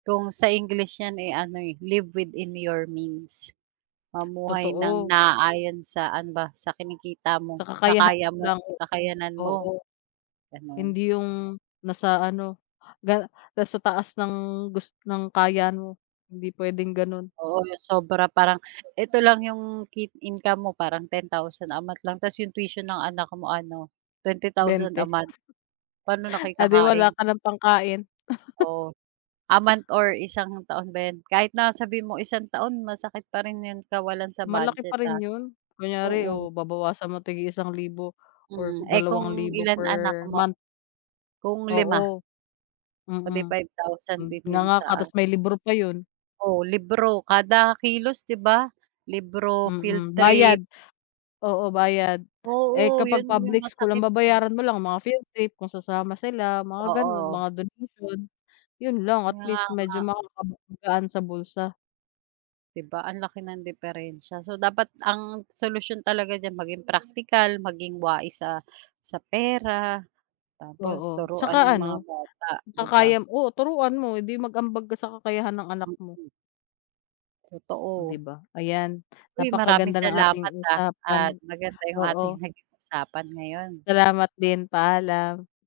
Kung sa English yan, eh, ano eh, live within your means mamuhay nang Totoo. naaayon sa ano ba, sa kinikita mo, Sa sa kakayahan kaya mo mo, lang, oo, kakayanan mo, oo, ganon. hindi yung nasa ano, ga nasa taas ng gus ng kaya mo hindi pwedeng ganon. Oo, 'yong sobra parang eto lang 'yong ki income mo parang 10,000 a month lang, tapos 'yong tuition ng anak mo ano, 20,000 a 20. month, paano na kayo Ah, di wala kakain? ka ng pangkain. Oh, a month or isang taon ba yan, kahit na sabihin mo isang taon masakit pa rin 'yong kawalan sa Malaki pa budget rin ah, yun, kunyari oo. o babawasan mo tig-iisang libo or Mm, eh, kung dalawang libo ilan anak per mo? month. Kung 5? Oo, Oh, 'di mhm, 5,000 mm, din yung nganga ka sa. tapos may libro pa yun. Oh, libro kada kilos 'di ba, libro, field Mhm, bayad, trip. oo bayad, eh, Oo, kapag yun yung public school ang masakit pa. babayaran mo lang mga field trip kung sasama sila mga ganon Oo. mga donation, yun lang at Kaya least nga. medyo makakagaan sa bulsa. 'Di ba, ang laki ng diperensiya, so, dapat ang solusyon talaga diyan maging praktikal maging wais sa sa pera, tapos Oo, 'tsaka turuan yung mga ano, bata 'di ba? kakaya, oo, turuan mo hindi mag-ambag ka sa kakayahan ng anak mo. Mhm. 'Di Totoo. ba, ayan Uy! maraming napakaganda ng ating salamat ah, at usapan, maganda yung ating oo. naging usapan ngayon. Salamat din, paalam.